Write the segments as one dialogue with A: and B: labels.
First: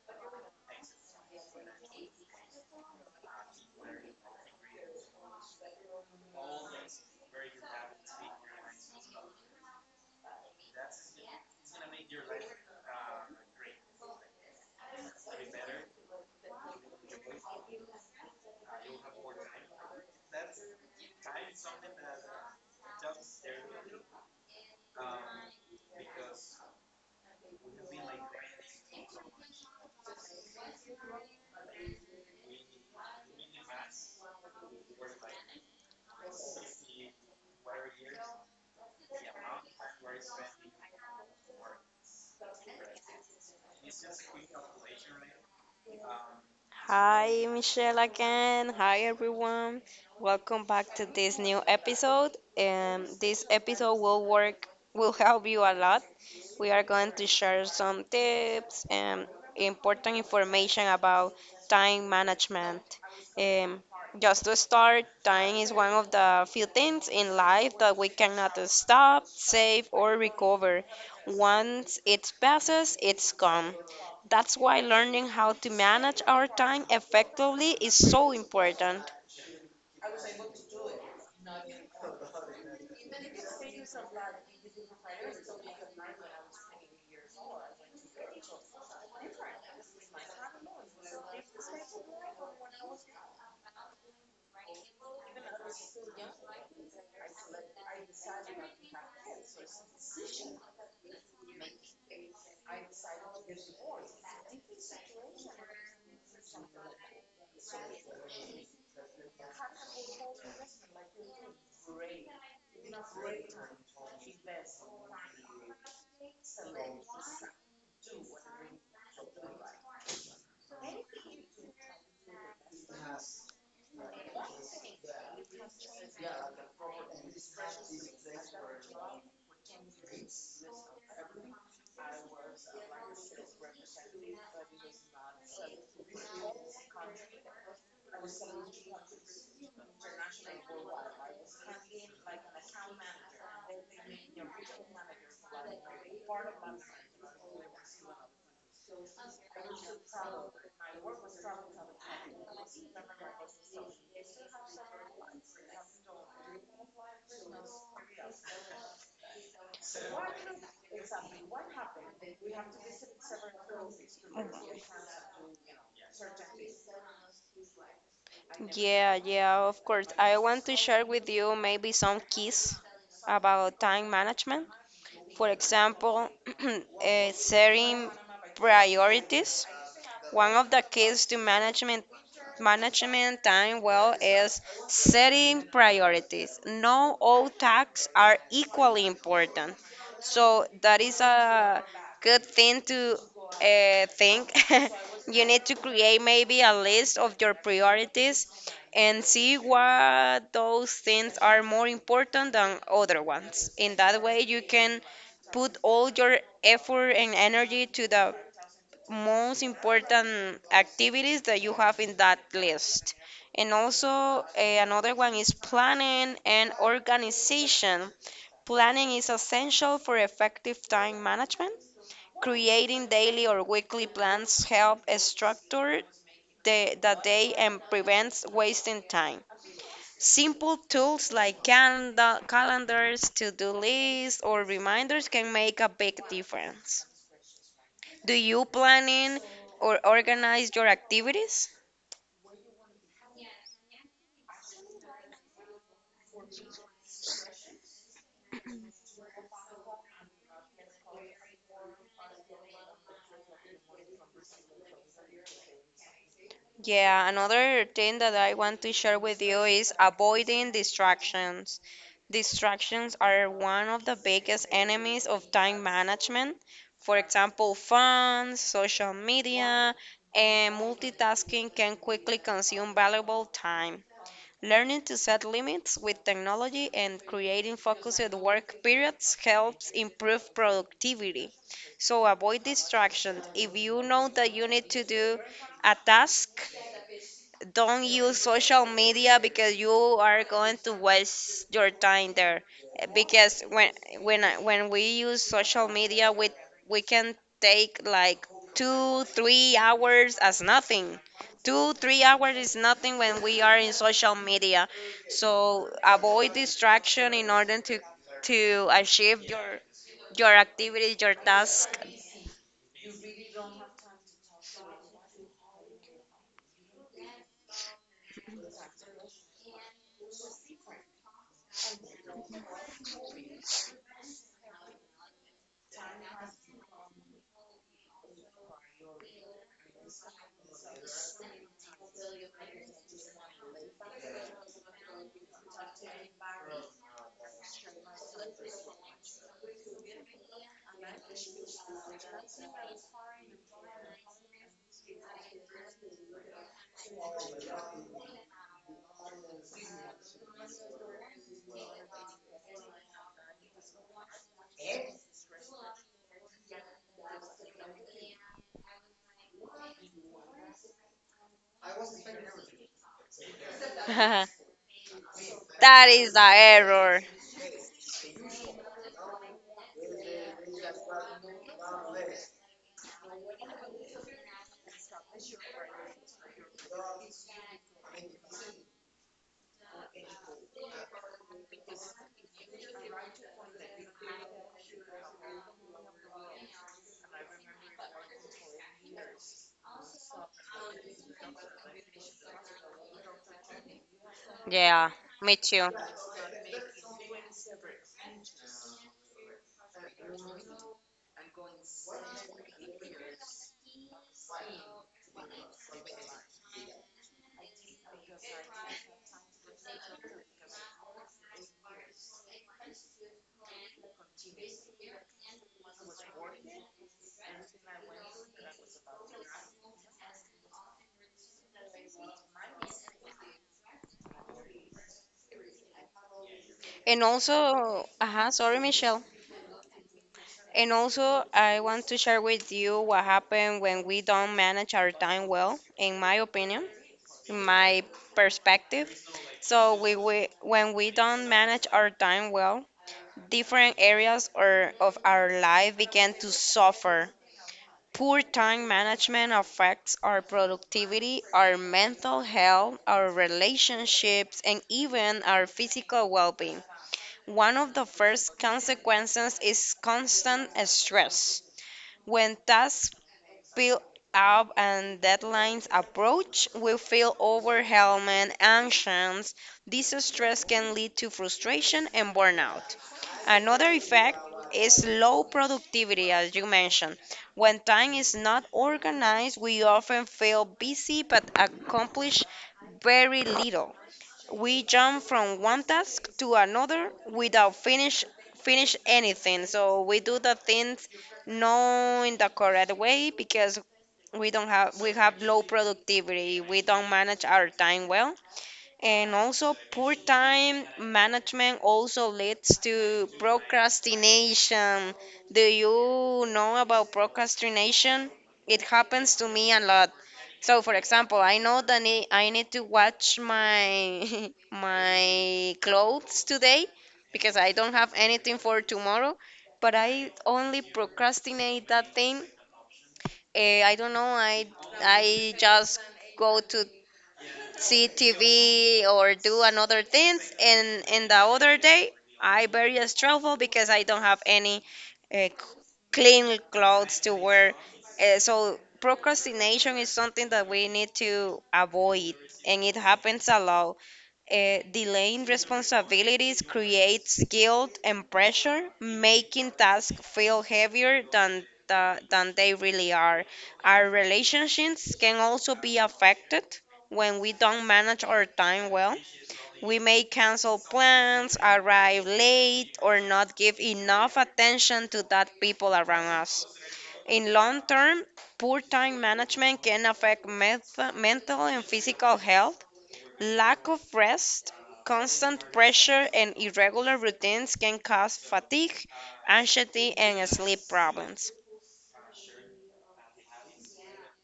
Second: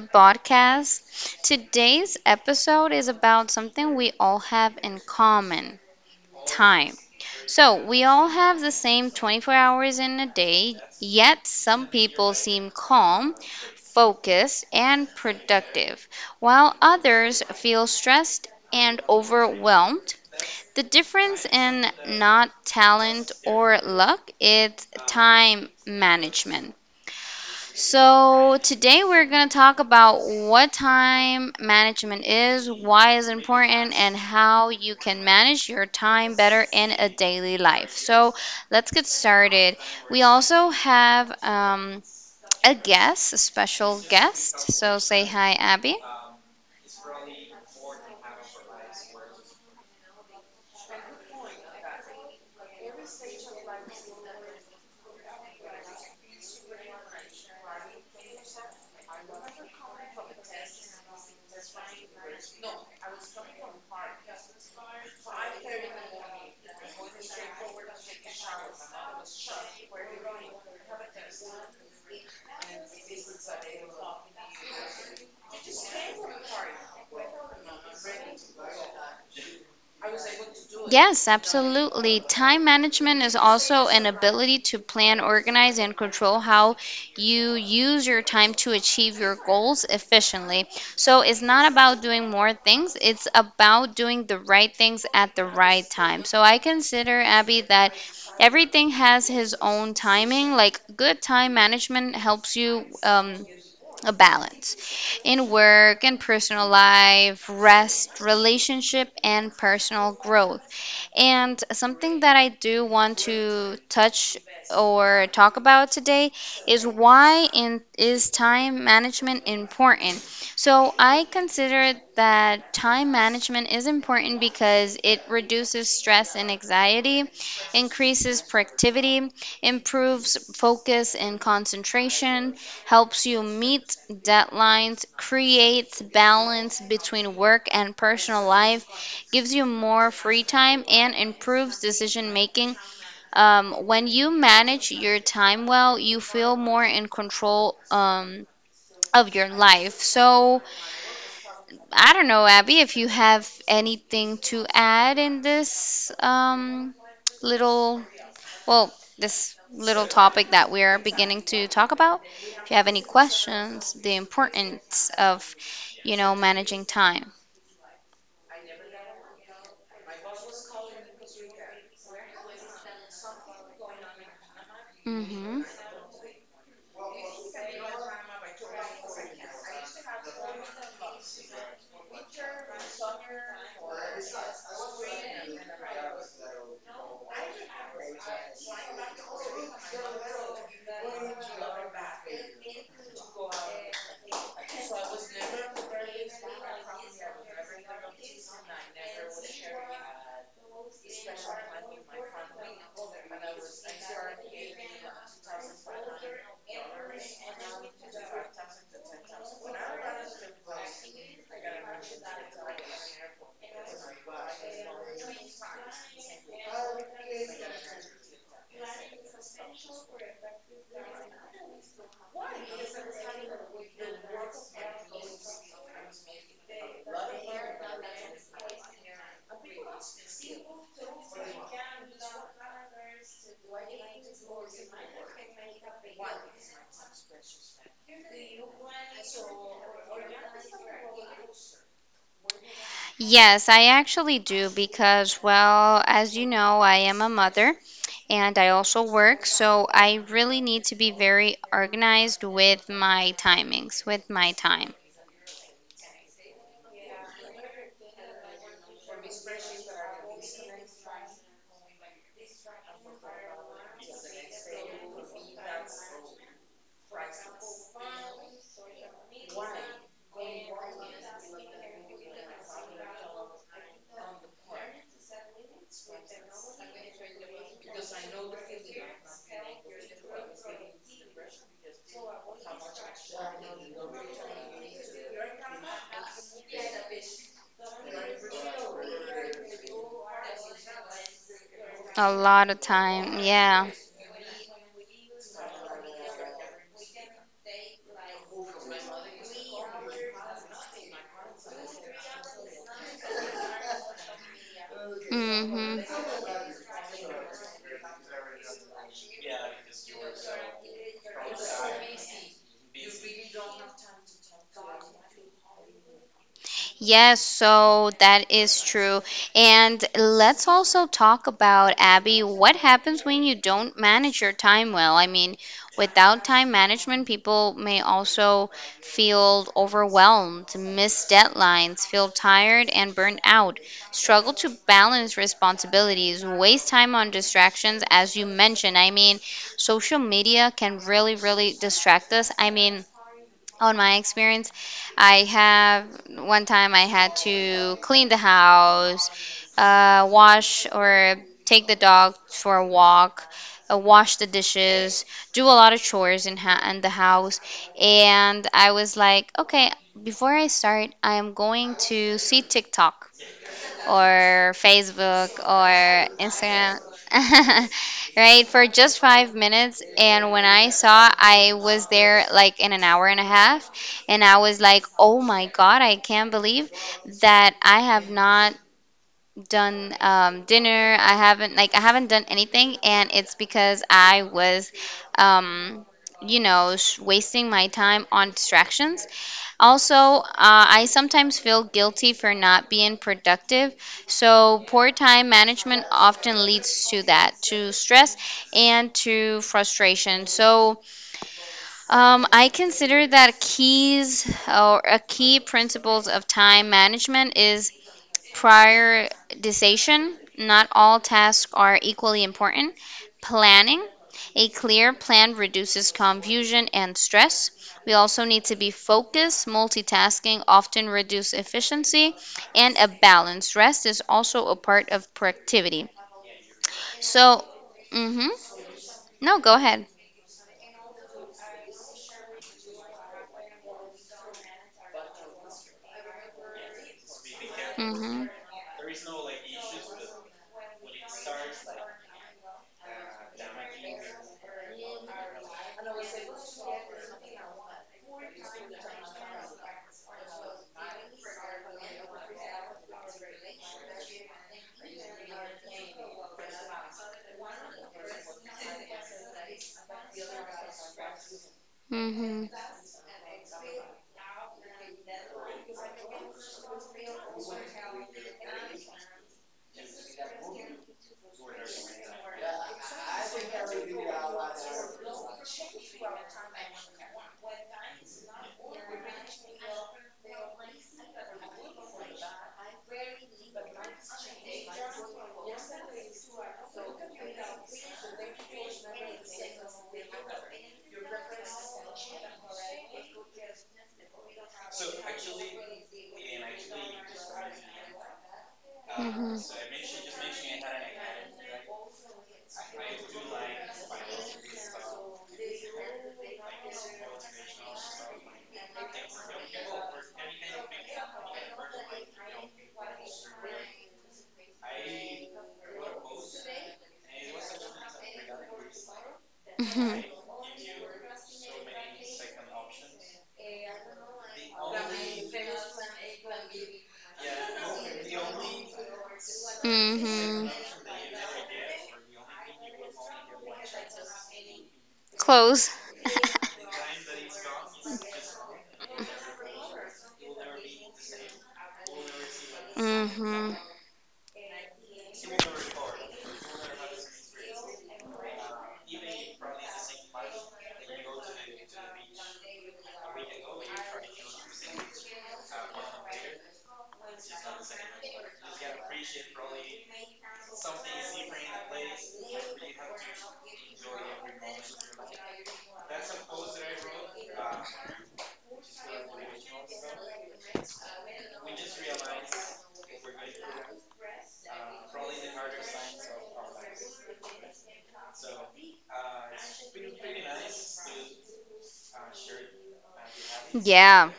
A: podcast. Today's episode is about something we all have in common, time. So, we all have the same 24 hours in a day, yet, some people seem calm, focused, and productive, while others feel stressed and overwhelmed. The difference in not talent or luck is time management. So, today we're going to talk about what time management is, why it's important, and how you can manage your time better in a daily life. So, let's get started. We also have a guest, a special guest. So, say hi, Abby.
B: Hi, Michelle again. Hi, everyone. Welcome back to this new episode. This episode will work, will help you a lot. We are going to share some tips and important information about time management. Um, just to start, time is one of the few things in life that we cannot stop, save, or recover. Once it passes, it's gone. That's why learning how to manage our time effectively is so important.
A: Yes, absolutely. Time management is also an ability to plan, organize, and control how you use your time to achieve your goals efficiently. So it's not about doing more things, it's about doing the right things at the right time. So I consider, Abby, that everything has his own timing. Like good time management helps you. A balance in work and personal life, rest, relationship, and personal growth. And something that I do want to touch or talk about today is is time management important? So I consider that time management is important because it reduces stress and anxiety, increases productivity, improves focus and concentration, helps you meet deadlines, creates balance between work and personal life, gives you more free time, and improves decision making. When you manage your time well, you feel more in control of your life. So, I don't know, Abby, if you have anything to add in this little, well, this little topic that we're beginning to talk about, if you have any questions, the importance of, you know, managing time.
B: Yeah, yeah, of course. I want to share with you maybe some keys about time management. For
A: Hmm.
B: example, setting priorities, one of the keys to management management time well is setting priorities. No all tasks are equally important. So that is a good thing to think. You need to create maybe a list of your priorities and see what those things are more important than other ones. In that way, you can put all your effort and energy to the most important activities that you have in that list. And also, another one is planning and organization. Planning is essential for effective time management. Creating daily or weekly plans help structure the day and prevents wasting time. Simple tools like calendar, calendars, to-do lists, or reminders can make a big difference. Do you planning or organize your activities?
A: Yes, I actually do because, well, as you know, I am a mother and I also work, so I really need to be very organized with my timings, with my time.
B: Yeah, another thing that I want to share with you is avoiding distractions. Distractions are one of the biggest enemies of time management. For example, phones, social media, and multitasking can quickly consume valuable time. Learning to set limits with technology and creating focused work periods helps improve productivity. So avoid distractions. If you know that you need to do a task, don't use social media because you are going to waste your
A: A
B: time there
A: lot of time,
B: because
A: yeah.
B: when we use social media we can take like 2 3 hours as nothing, 2 3 hours is nothing when we are in social media. So
A: Hmm.
B: avoid distraction in order to achieve your activities, your task.
A: Yes, so that is true. And let's also talk about, Abby, what happens when you don't manage your time well? I mean, without time management, people may also feel overwhelmed, miss deadlines, feel tired and burnt out, struggle to balance responsibilities, waste time on distractions, as you mentioned. I mean, social media can really, really distract us. I mean, on my experience, I have one time I had to clean the house, wash or take the dog for a walk, wash the dishes, do a lot of chores in the house, and I was like, okay, before I start, I am going to see TikTok
B: That
A: or Facebook or
B: is the
A: Instagram,
B: error.
A: right? For just 5 minutes. And when I saw, I was there like in an hour and a half. And I was like, oh my God, I can't believe that I have not done dinner. I haven't, like, I haven't done anything, and it's because I was, um, you know, wasting my time on distractions. Also, I sometimes feel guilty for not being productive. So poor
B: Yeah,
A: time
B: me too.
A: management often leads to that, to stress and to frustration. So I consider that keys or a key principles of time management is prioritization. Not all tasks are equally important. Planning. A clear plan reduces confusion and stress. We also need to be focused. Multitasking often reduces efficiency, and a balanced rest is also a part of productivity.
B: And
A: So,
B: also,
A: mhm.
B: sorry, Michelle.
A: No, go ahead.
B: And also, I want to share with you what happened when we don't manage our time well, in my opinion, in my
A: Mhm.
B: perspective. So we when we don't manage our time well, different areas or of our life begin to suffer. Poor time management affects our productivity, our mental health, our relationships, and even our physical well-being. One of the first consequences is constant stress. When
A: Mhm.
B: tasks pile up and deadlines approach, we feel overwhelmed, anxious. This stress can lead to frustration and burnout. Another effect is low productivity, as you mentioned. When time is not organized, we often feel busy but accomplish very little. We jump from one task to another without finish anything, so we do the things not in the correct way because we have low productivity, we don't manage our time well. And
A: Mhm.
B: also, poor time management also leads to procrastination. Do you know about procrastination? It happens to me a lot. So, for example, I know that I need to watch my my clothes today because I don't have anything for tomorrow, but
A: Mhm.
B: I only procrastinate that thing. I don't know. I just go to see TV or do another things.
A: Mhm.
B: And in the other day, I very stressful because I don't have any uh,
A: Close.
B: clean clothes to wear. So procrastination is something that we need to avoid, and it happens a
A: Mhm.
B: lot. Delaying responsibilities creates guilt and pressure, making tasks feel heavier than they really are. Our relationships can also be affected. When we don't manage our time well, we may cancel plans, arrive late, or not give enough attention to that people around us. In long term, poor time management can affect mental and physical health. Lack of rest, constant pressure, and irregular routines can cause fatigue, anxiety, and sleep problems.
A: Yeah.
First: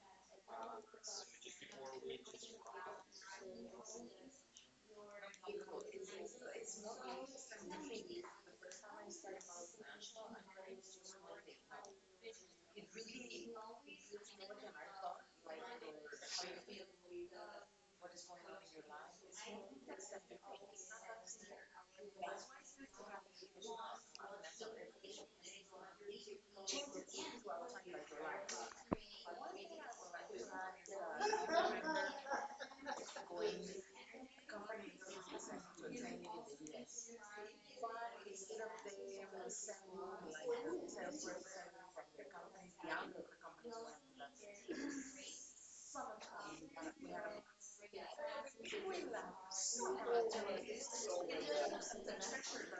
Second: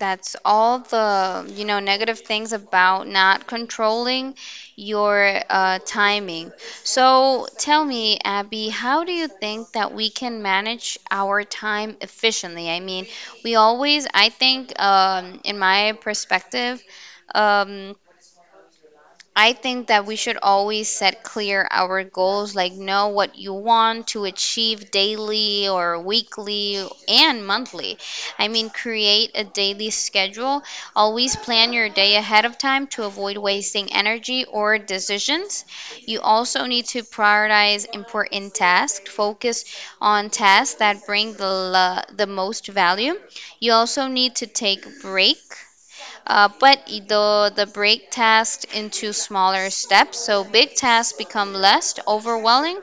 A: That's all the, you know, negative things about not controlling your timing. So tell me, Abby, how do you think that we can manage our time efficiently? I mean, we always, I think, in my perspective, um, I think that we should always set clear our goals, like know what you want to achieve daily or weekly and monthly. I mean, create a daily schedule. Always plan your day ahead of time to avoid wasting energy or decisions. You also need to prioritize important tasks, focus on tasks that bring the most value. You also need to take break, the break tasks into smaller steps, so big tasks become less overwhelming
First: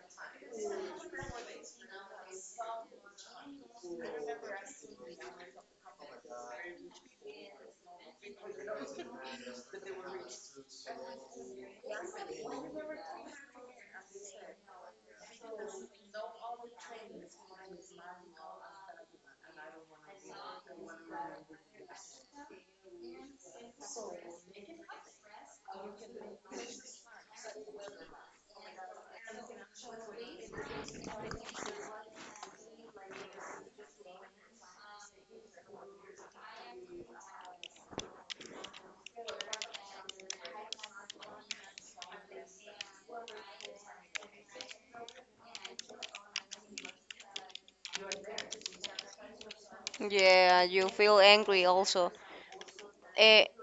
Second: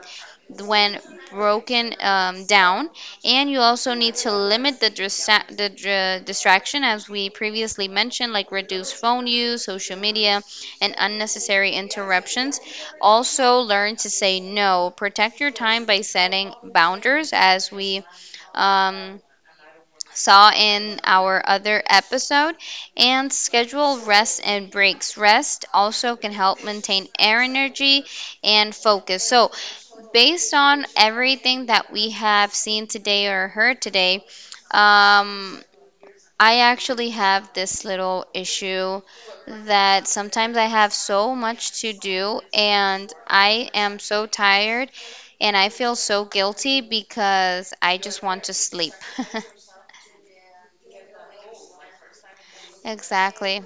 A: when broken down. And you also need to limit the distraction, as we previously mentioned, like reduce phone use, social media, and unnecessary interruptions. Also, learn to say no. Protect your time by setting boundaries, as we, Um, saw in our other episode, and schedule rest and breaks. Rest also can help maintain air energy and focus. So, based on everything that we have seen today or heard today, um, I actually have this little issue that sometimes I have so much to do and I am so tired and I feel so guilty because I just want to sleep.
B: Yeah, you feel angry also. Eh,
A: Exactly.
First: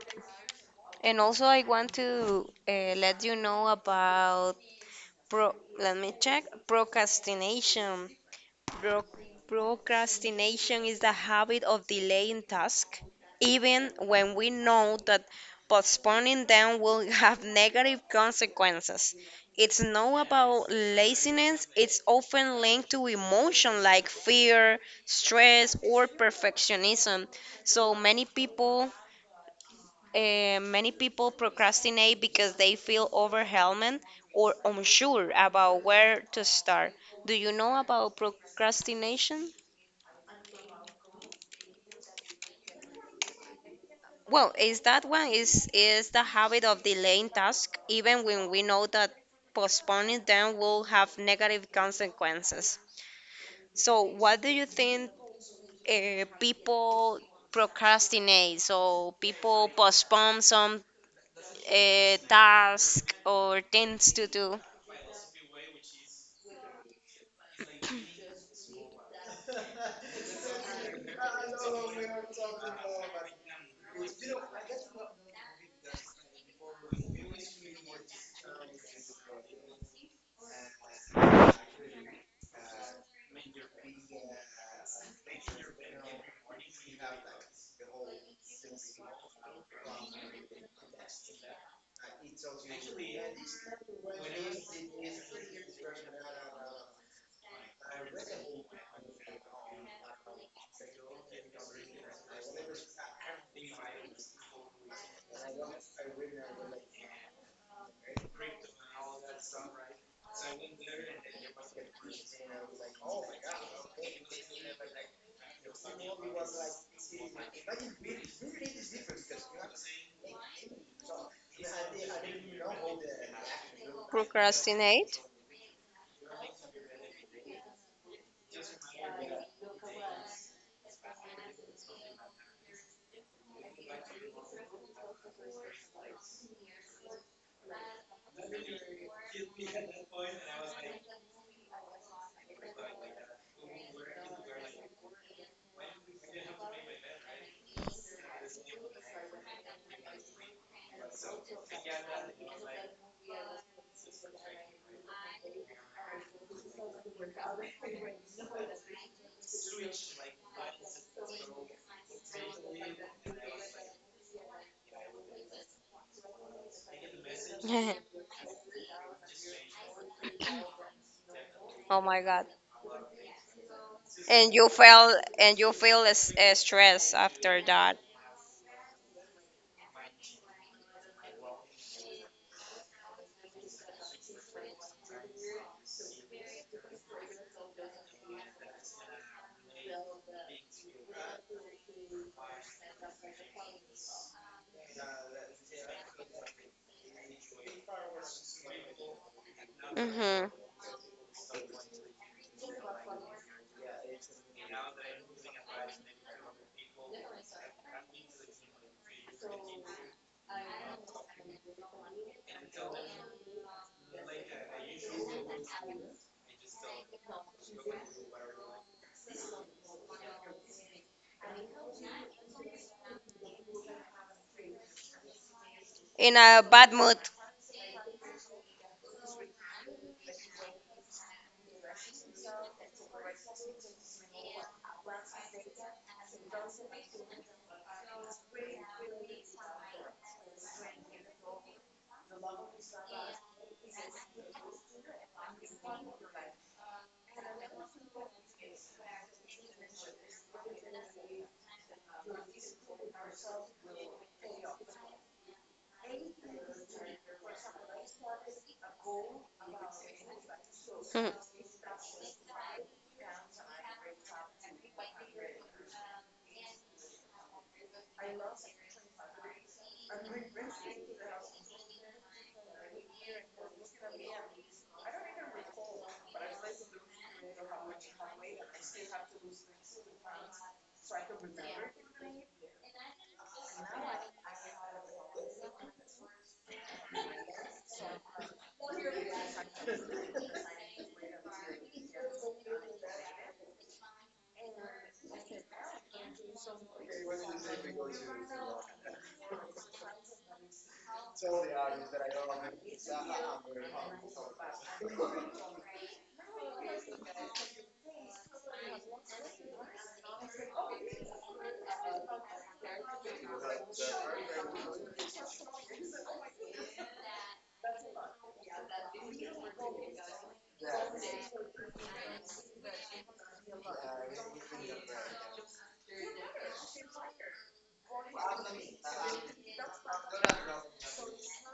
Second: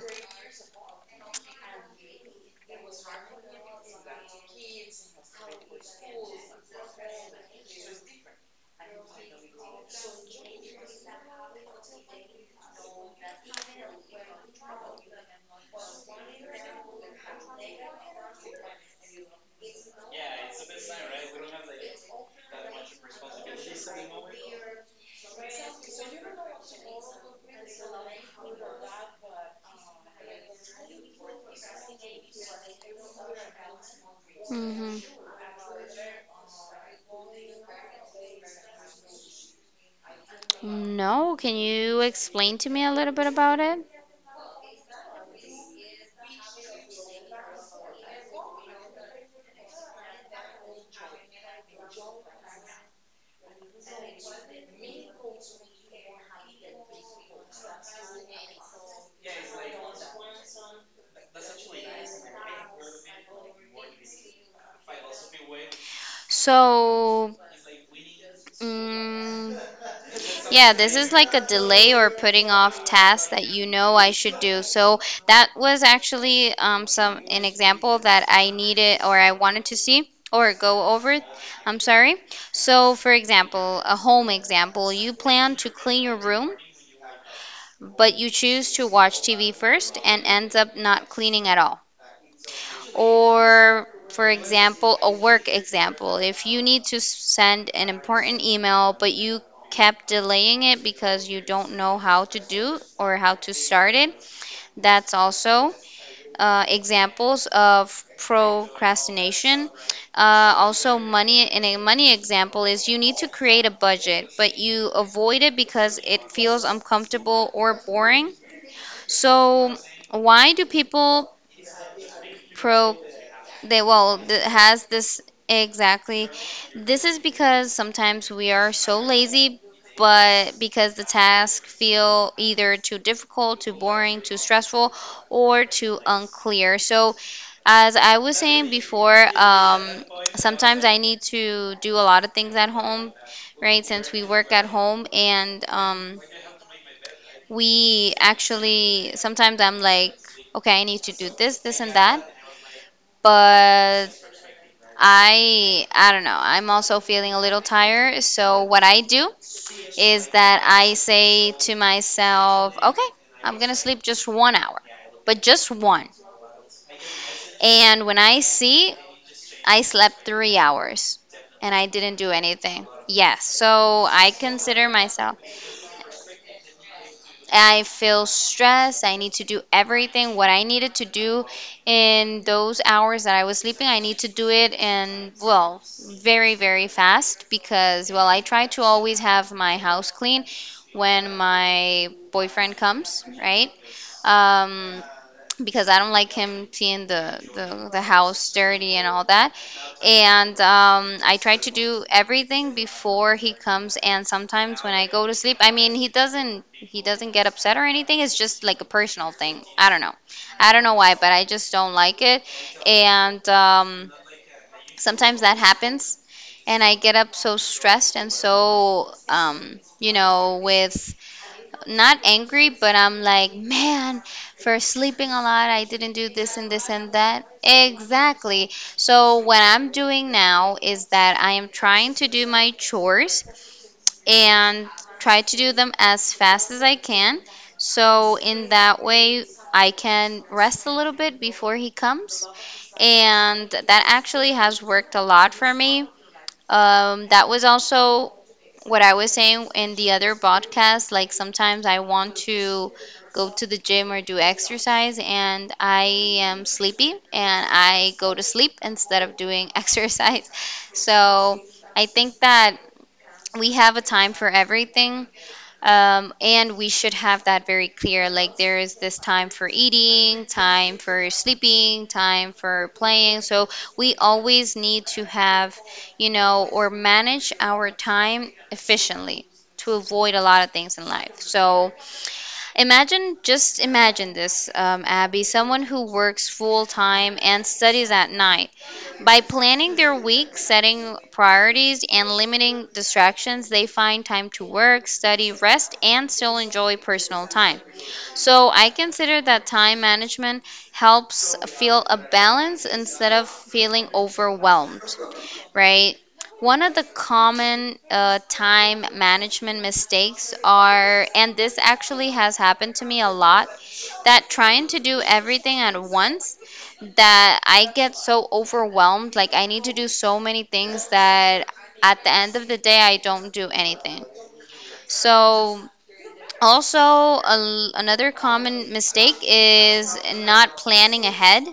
B: And also, I want to let you know about pro. Let me check. Procrastination. Pro- Procrastination is the habit of delaying tasks, even when we know that postponing them will have negative consequences. It's not about laziness. It's often linked to emotion like fear, stress, or perfectionism. So many people procrastinate because they feel overwhelmed or
A: Hmm.
B: unsure about where to start. Do you know about procrastination?
A: No, can you explain to me a little bit about it?
B: Well, is that one is the habit of delaying tasks even when we know that postponing them will have negative consequences. So, what do you think people procrastinate? So, people postpone some task or things to do.
A: So, mm, yeah, this is like a delay or putting off tasks that you know I should do. So that was actually some an example that I needed or I wanted to see or go over. I'm sorry. So, for example, a home example, you plan to clean your room, but you choose to watch TV first and ends up not cleaning at all. Or for example a work example, if you need to send an important email but you kept delaying it because you don't know how to do or how to start it, that's also examples of procrastination. Also money, in a money example, is you need to create a budget but you avoid it because it feels uncomfortable or boring. So why do people pro? They, has
B: Procrastinate.
A: this exactly. This is because sometimes we are so lazy, but because the tasks feel either too difficult, too boring, too stressful, or too unclear. So, as I was saying before, sometimes I need to do a lot of things at home, right? Since we work at home, and we actually sometimes I'm like, okay, I need to do this, this, and that, but I don't know. I'm also feeling a little tired. So what I do is that I say to myself, okay, I'm gonna sleep just 1 hour, but just one. And when I see, I slept 3 hours and I
B: Oh
A: didn't
B: my
A: do
B: god.
A: anything. Yes, so I
B: And you
A: consider
B: feel
A: myself.
B: and you feel stress after
A: I
B: that.
A: feel stressed. I need to do everything what I needed to do in those hours that I was sleeping. I need to do it and, well, very very fast because, well, I try to always have my house clean when my boyfriend comes, right? Um because I don't like him seeing the house dirty and all that,
B: Hmm.
A: and I try to do everything before he comes. And sometimes when I go to sleep, I mean, he doesn't get upset or anything. It's just like a personal thing. I don't know why, but I just don't like it. And sometimes that happens, and I get up so stressed and so, you know, with, not angry, but I'm like, man, for sleeping a lot, I didn't do
B: In
A: this
B: a
A: and this
B: bad
A: and
B: mood.
A: that. Exactly. So, what I'm doing now is that I am trying to do my chores and try to do them as fast as I can. So, in that way, I can rest a little bit before he comes. And that actually has worked a lot for me. That was also what I was saying in the other podcast. Like sometimes I want to go to the gym or do exercise, and I am sleepy and I go to sleep instead of doing exercise.
B: Mhm.
A: So I think that we have a time for everything. And we should have that very clear. Like there is this time for eating, time for sleeping, time for playing. So we always need to have, you know, or manage our time efficiently to avoid a lot of things in life. So imagine, just imagine this, Abby, someone who works full time and studies at night. By planning their week, setting priorities, and limiting distractions, they find time to work, study, rest, and still enjoy personal time. So I consider that time management helps feel a balance instead of feeling overwhelmed, right? One of the common time management mistakes are, and this actually has happened to me a lot, that trying to do everything at once, that I get so overwhelmed. Like, I need to do so many things that at the end of the day, I don't do anything. So, also, another common mistake is not planning ahead,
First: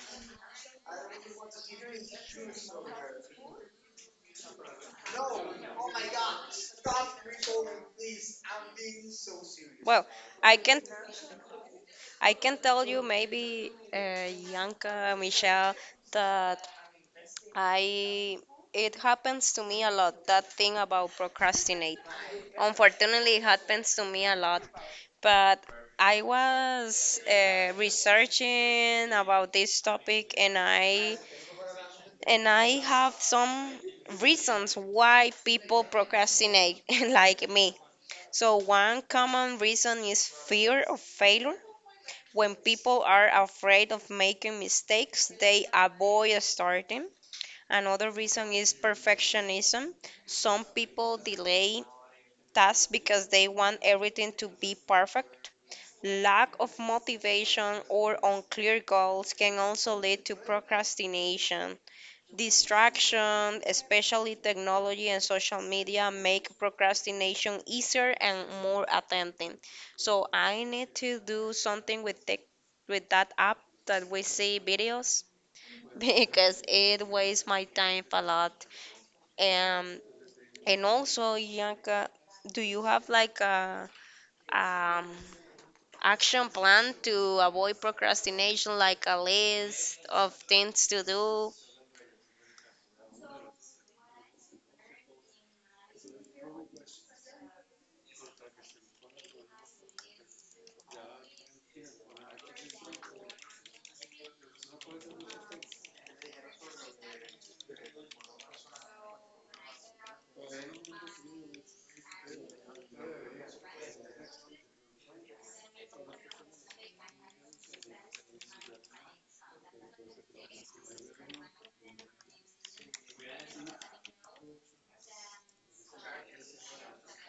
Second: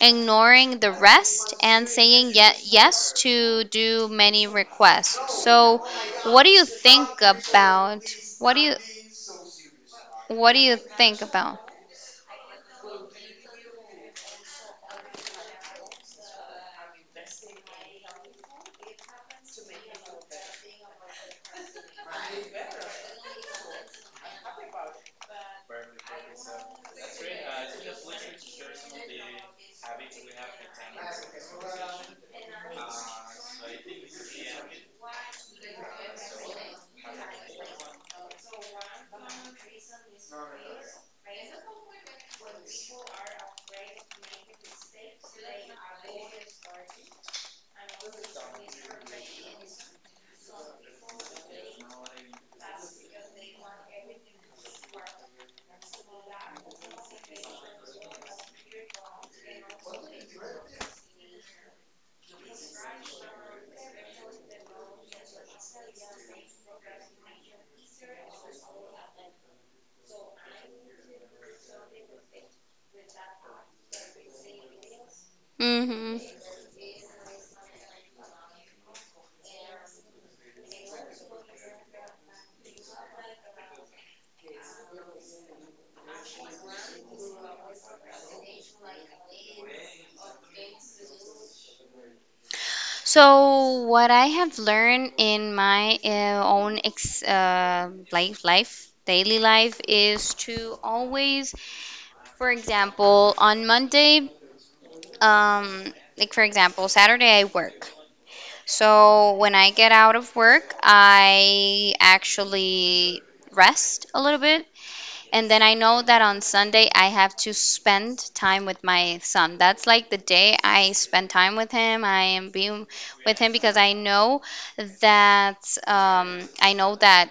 A: ignoring the rest and saying yes to do many requests. So, what do you think about? What do you
B: Well,
A: what
B: I
A: do you
B: can
A: think about?
B: I can tell you maybe Yanka, Michelle, that I it happens to me a lot that thing about procrastinate. Unfortunately, it happens to me a lot, but I was researching about this topic and I have some reasons why people procrastinate like me. So one common reason is fear of failure. When people are afraid of making mistakes, they avoid starting. Another reason is perfectionism. Some people delay tasks because they want everything to be perfect. Lack of motivation or unclear goals can also lead to procrastination. Distraction, especially technology and social media, make procrastination easier and more attentive. So I need to do something with tech, with that app that we see videos
A: hmm
B: because it wastes my time a lot. Um, and also, Yanka, do you have like a um, action plan to avoid procrastination, like a list of things to do.
A: So what I have learned in my own ex daily life is to always, for example, on Monday, um, like for example, Saturday I work. So when I get out of work, I actually rest a little bit. And then I know that on Sunday, I have to spend time with my son. That's like the day I spend time with him. I am being with him because I know that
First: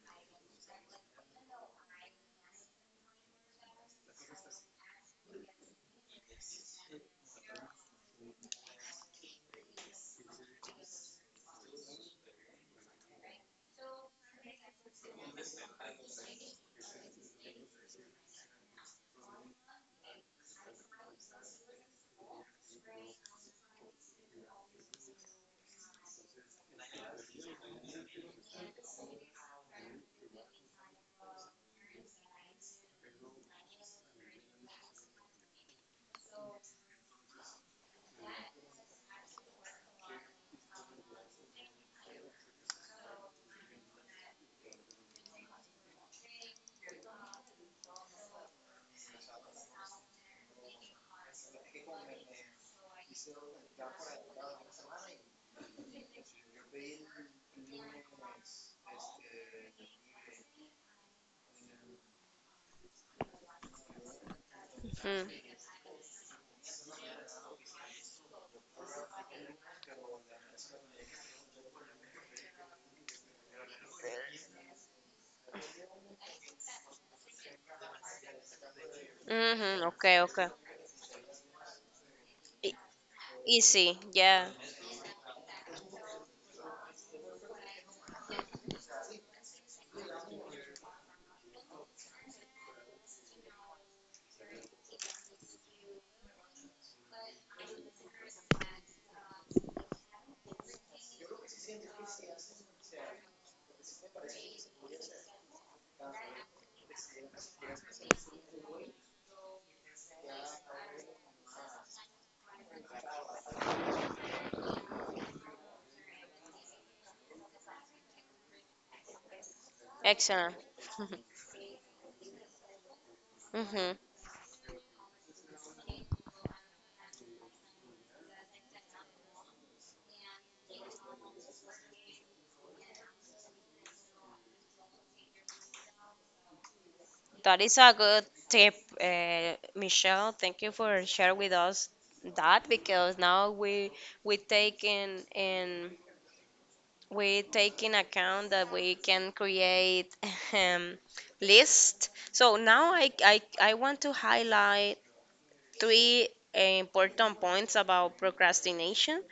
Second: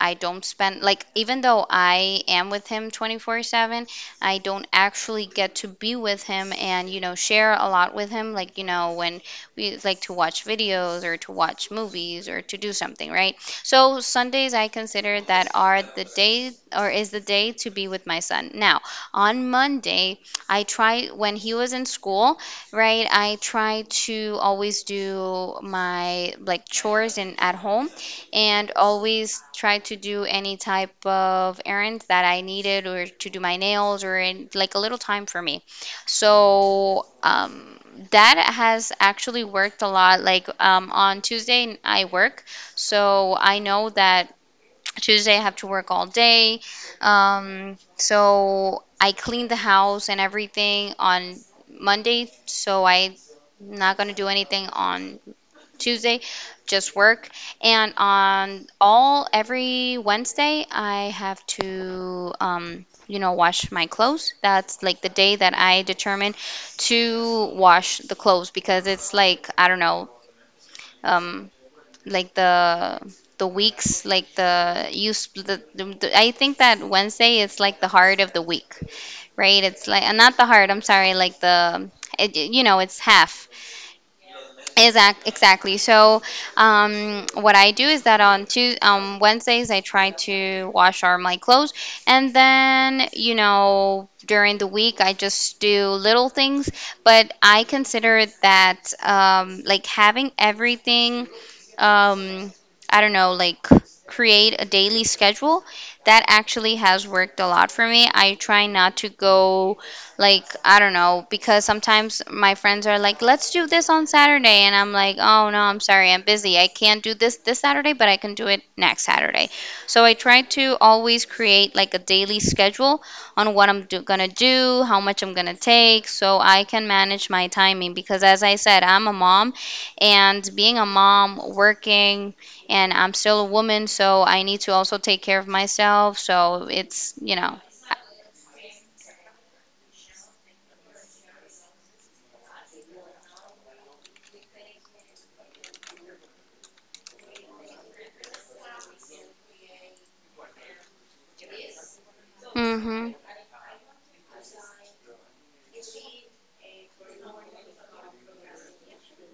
A: I don't spend, like, even though I am with him 24/7, I don't actually get to be with him and, you know, share a lot with him, like, you know, when we like to watch videos or to watch movies or to do something, right? So Sundays I consider that are the day, or is the day, to be with my son. Now, on Monday, I try, when he was in school, right? I try to always do my like chores in at home and always try to do any type of errands that I needed, or to do my nails, or in like a little time for me. So that has actually worked a lot. Like, on Tuesday, I work, so I know that Tuesday I have to work all day. So I clean the house and everything on Monday, so I'm not gonna do anything on Tuesday, just work. And on all every Wednesday, I have to, you know, wash my clothes. That's like the
B: Hmm.
A: day that I determine to wash the clothes, because it's like, I don't know, um, like the weeks, like the you split. I think that Wednesday is like the heart of the week, right?
B: Hmm.
A: It's like
B: Okay,
A: not the
B: okay.
A: heart, I'm sorry, like the, it, you
B: E-
A: know, it's half.
B: Easy, yeah.
A: Exactly. So, what I do is that on Tues Wednesdays, I try to wash our my clothes, and then, you know, during the week, I just do little things. But I consider that, like having everything, um, I don't know, like, create a daily schedule. That actually has worked a lot for me. I try not to go, like, I don't know, because sometimes my friends are like, let's do this on Saturday. And I'm like, oh no, I'm sorry, I'm busy. I can't do this this Saturday, but I can do it next Saturday. So I try
B: Excellent.
A: to always create like a daily schedule on what I'm
B: Hmm.
A: gonna do, how much I'm gonna take, so I can manage my timing. Because as I said, I'm a mom, and being a mom, working, and I'm still a woman, so I need to also take care of myself. So it's, you know,
B: That is a good tip, Michelle. Thank you for sharing with us that because now we take in we take in account that we can create um, list. So
A: mm
B: now
A: hmm.
B: I want to highlight three important points about procrastination.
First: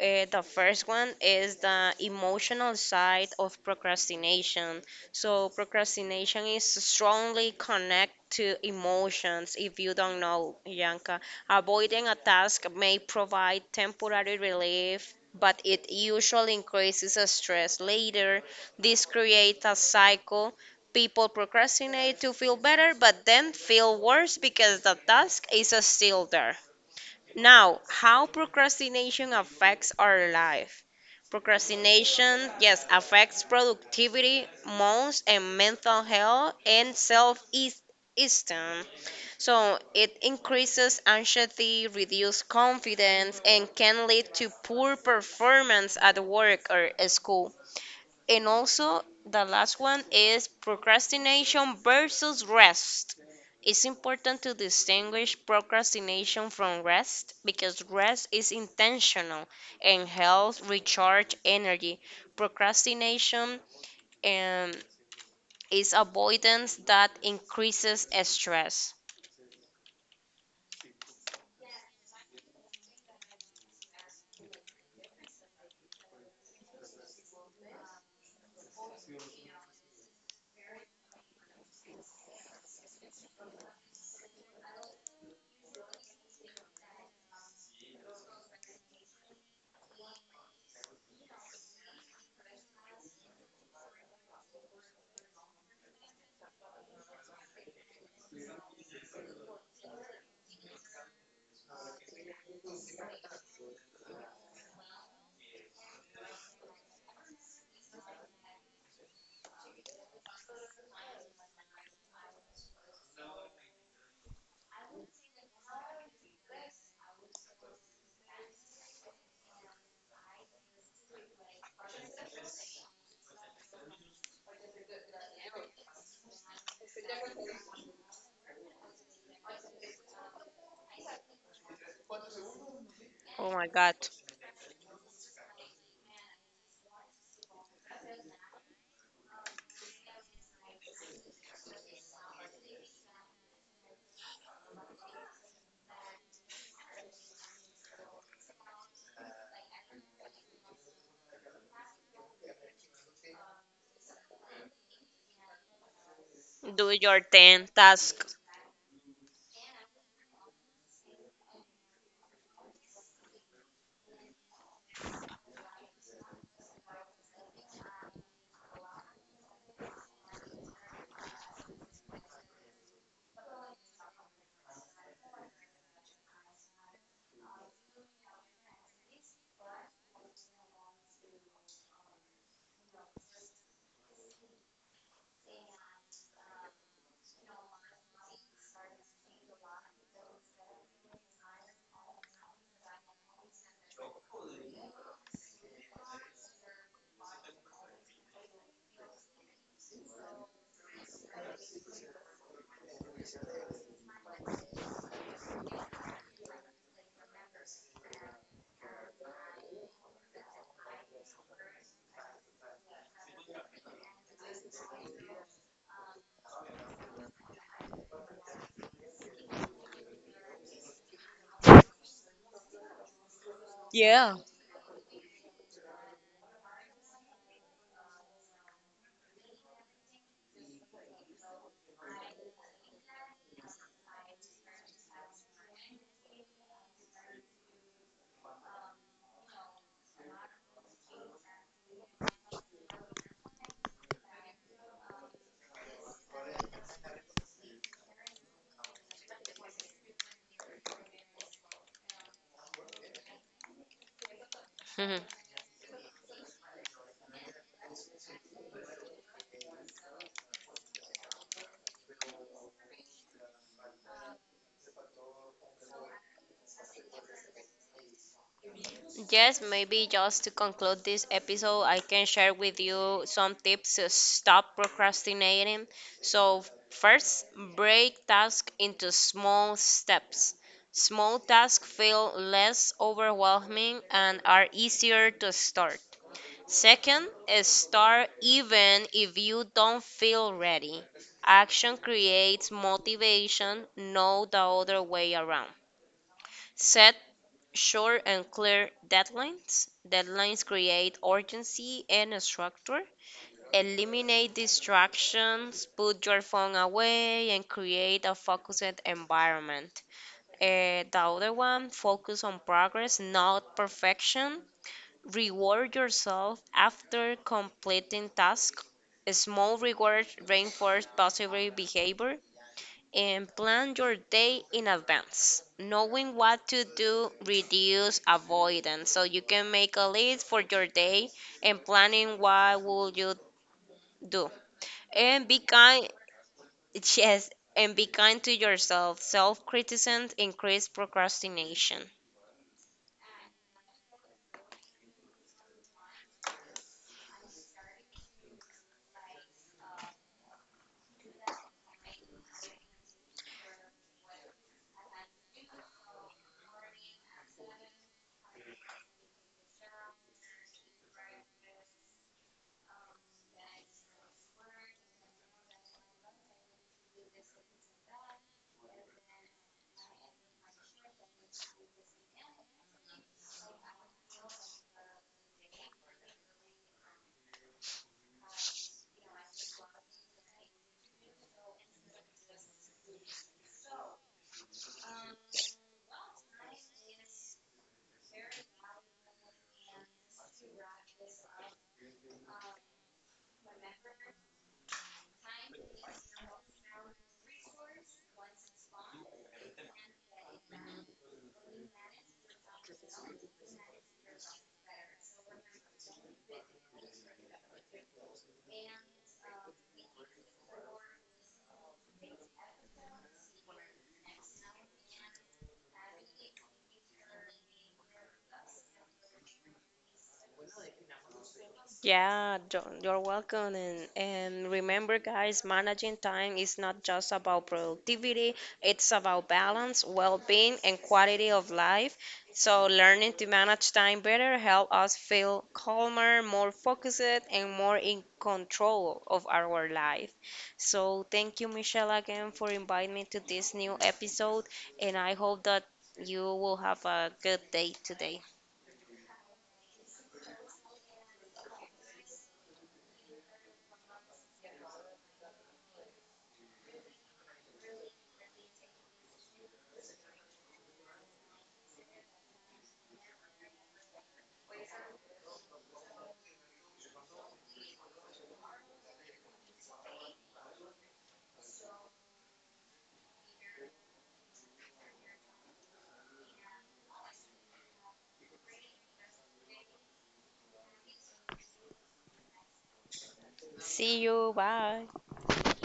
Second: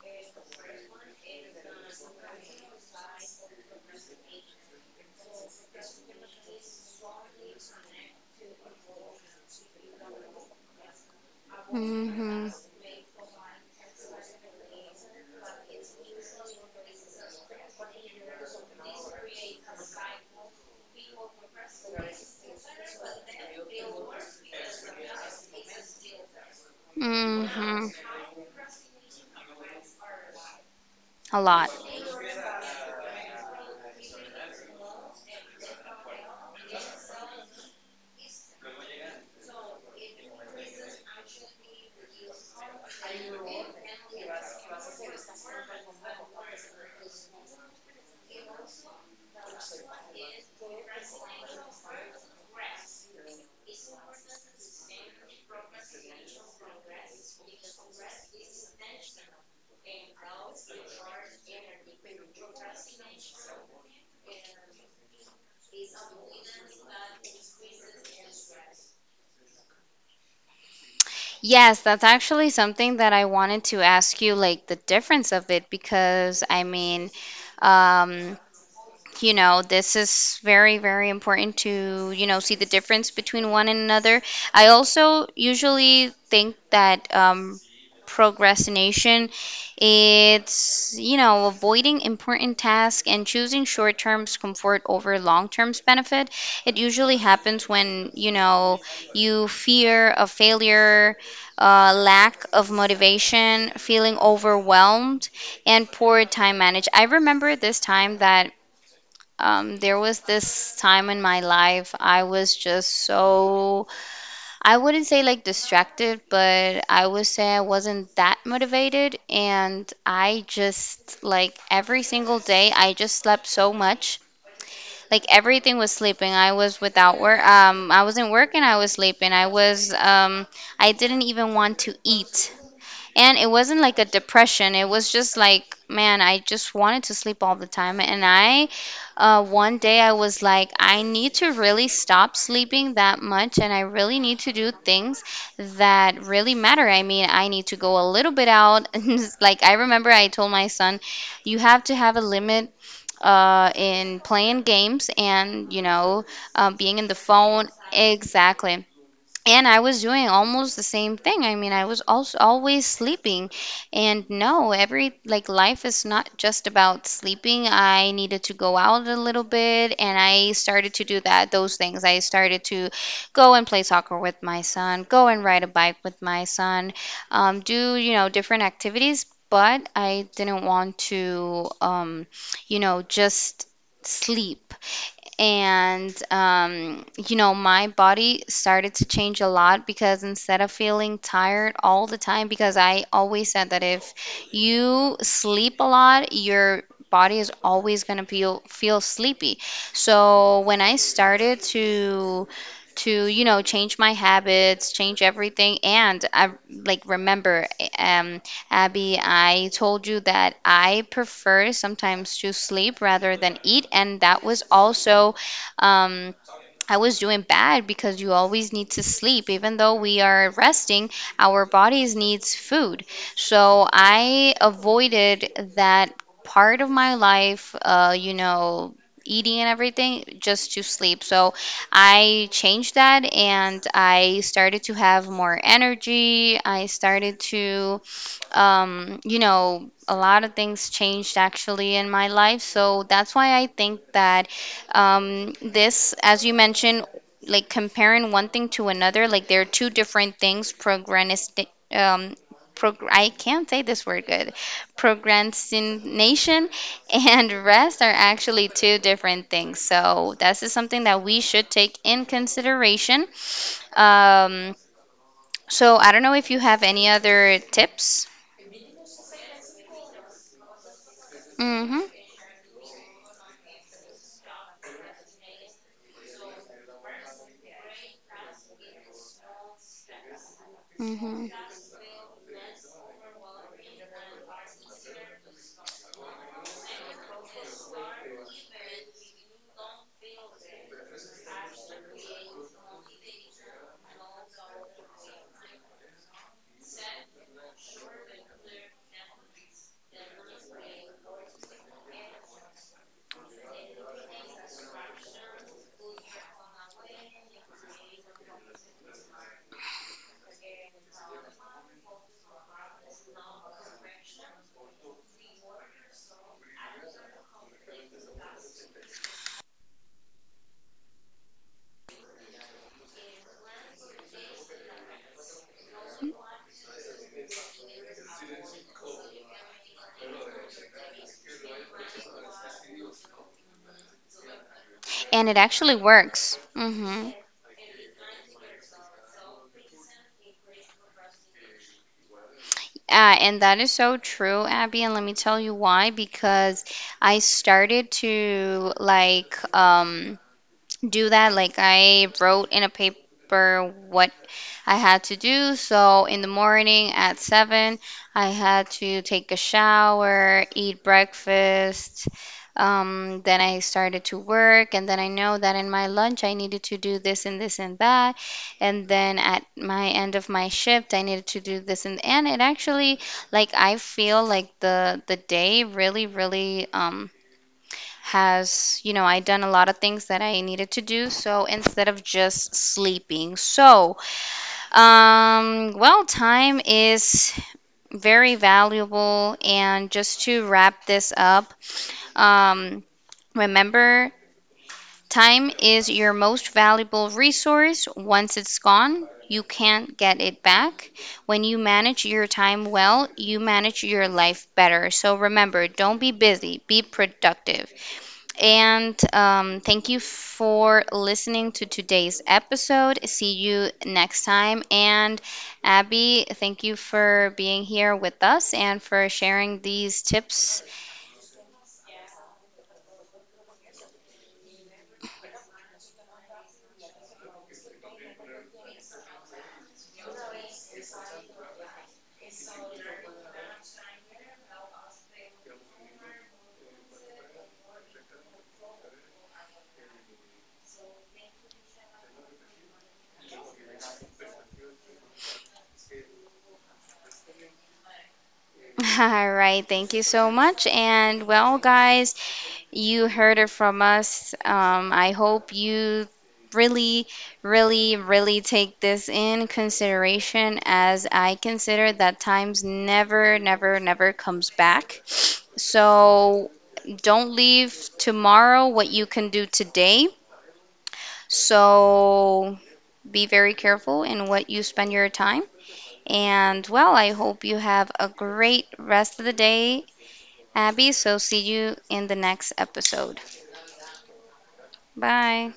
B: The first one is the emotional side of procrastination. So, procrastination is strongly connected to emotions. If you don't know, Yanka, avoiding a
A: Mm-hmm.
B: task may provide temporary relief, but it usually increases the stress later. This creates a cycle. People procrastinate to feel better, but then feel worse because the task is still there. Now,
A: hmm
B: how procrastination affects our life?
A: A lot.
B: Procrastination, yes, affects productivity, moods, and mental health and self-esteem. So it increases anxiety, reduces confidence, and can lead to poor performance at work or school. And also, the last one is procrastination versus rest. It's important to distinguish procrastination from rest because rest is intentional and helps recharge energy. Procrastination um, is avoidance that increases stress.
A: Yes, that's actually something that I wanted to ask you, like the difference of it, because I mean, um, you know, this is very, very important to, you know, see the difference between one and another. I also usually think that procrastination, it's, you know, avoiding important tasks and choosing short-term comfort over long-term benefit. It usually happens when, you know, you fear of failure, lack of motivation, feeling overwhelmed, and poor time management. I remember this time that there was this time in my life I was just so, I wouldn't say like distracted, but I would say I wasn't that motivated. And I just, like, every single day, I just slept so much. Like, everything was sleeping. I was without work. I wasn't working, I was sleeping. I was, I didn't even want to eat. And it
B: Oh my
A: wasn't
B: god,
A: like a depression. It was just like, man, I just wanted to sleep all the time. One day I was like, I need to really stop sleeping that much and I really need to do things that really matter. I mean, I need to go a little bit out. And it's like, I remember I told my son, you have to have a limit in playing games and, you know,
B: do
A: being in the
B: your 10
A: phone.
B: task.
A: Exactly. And I was doing almost the same thing. I mean, I was also always sleeping. And no, every, like, life is not just about sleeping. I needed to go out a little bit and I started to do that those things. I started to go and play soccer with my son, go and ride a bike with my son, do, you know, different activities, but I didn't want to you know, just sleep. And, you know, my body started to change a lot because instead of feeling tired all the time, because I always said that if you sleep a lot, your body is always going to feel sleepy. So when I started to, you know, change my habits, change everything, and I, like, remember, um, Abby, I told you that I prefer sometimes to sleep rather than eat, and that was also um, I was doing bad because you always need to sleep. Even though we are resting, our bodies needs food. So
B: Yeah.
A: I avoided that part of my life, you know, eating and everything just to sleep. So I changed that and I started to have more energy. I started to you know, a lot of things changed actually in my life. So that's why I think that this, as you mentioned, like comparing one thing to another, like there are two different things, procrastination, prog I can't say this word good. Procrastination and rest are actually two different things. So this is something that we should take in consideration. Um, so I don't know if you have any other tips.
B: Yes, maybe just to conclude this episode, I
A: Mm-hmm.
B: can share with you some tips to stop procrastinating. So, first, break tasks into small steps. Small
A: Mm-hmm.
B: tasks feel less overwhelming and are easier to start. Second, is start even if you don't feel ready. Action creates motivation, not the other way around. Set short and clear deadlines. Deadlines create urgency and structure. Eliminate distractions, put your phone away, and create a focused environment. The other one, focus on progress, not perfection. Reward yourself after completing tasks. Small rewards reinforce positive behavior, and plan your day in advance. Knowing what to do reduce avoidance, so you can make a list for your day and planning what will you do. And
A: And
B: be
A: it actually
B: kind.
A: works. Mm-hmm.
B: Yes, and be kind to yourself. Self-criticism increase procrastination.
A: And that is so true, Abby, and let me tell you why. Because I started to like do that. Like I wrote in a paper what I had to do. So in the morning at 7, I had to take a shower, eat breakfast. Then I started to work, and then I know that in my lunch I needed to do this and this and that, and then at my end of my shift I needed to do this and it actually, like, I feel like the day really really has, you know, I done a lot of things that I needed to do. So instead of just sleeping, so well, time is very valuable. And just to wrap this up, um, remember, time is your most valuable resource. Once it's gone, you can't get it back. When you manage your time well, you manage your life better. So remember, don't be busy, be productive. And thank you for listening to today's episode. See you next time. And Abby, thank you for being here with us and for sharing these tips.
B: Yeah, you're welcome. And remember, guys, managing time is not just about productivity, it's about balance, well being, and quality of life. So, learning to manage time better help us feel calmer, more focused, and more in control of our life. So, thank you, Michelle, again for inviting me to this new episode. And I hope that you will have a good day today.
A: All right. Thank you so much. And well, guys, you heard it from us. I hope you really, really, really take this in consideration as I consider that times never, never, never comes back. So don't leave tomorrow what you can do today. So be very careful in what you spend your time. And well, I hope you have a great rest of the day, Abby. So see you in the next episode.
B: See you. Bye.
A: Bye.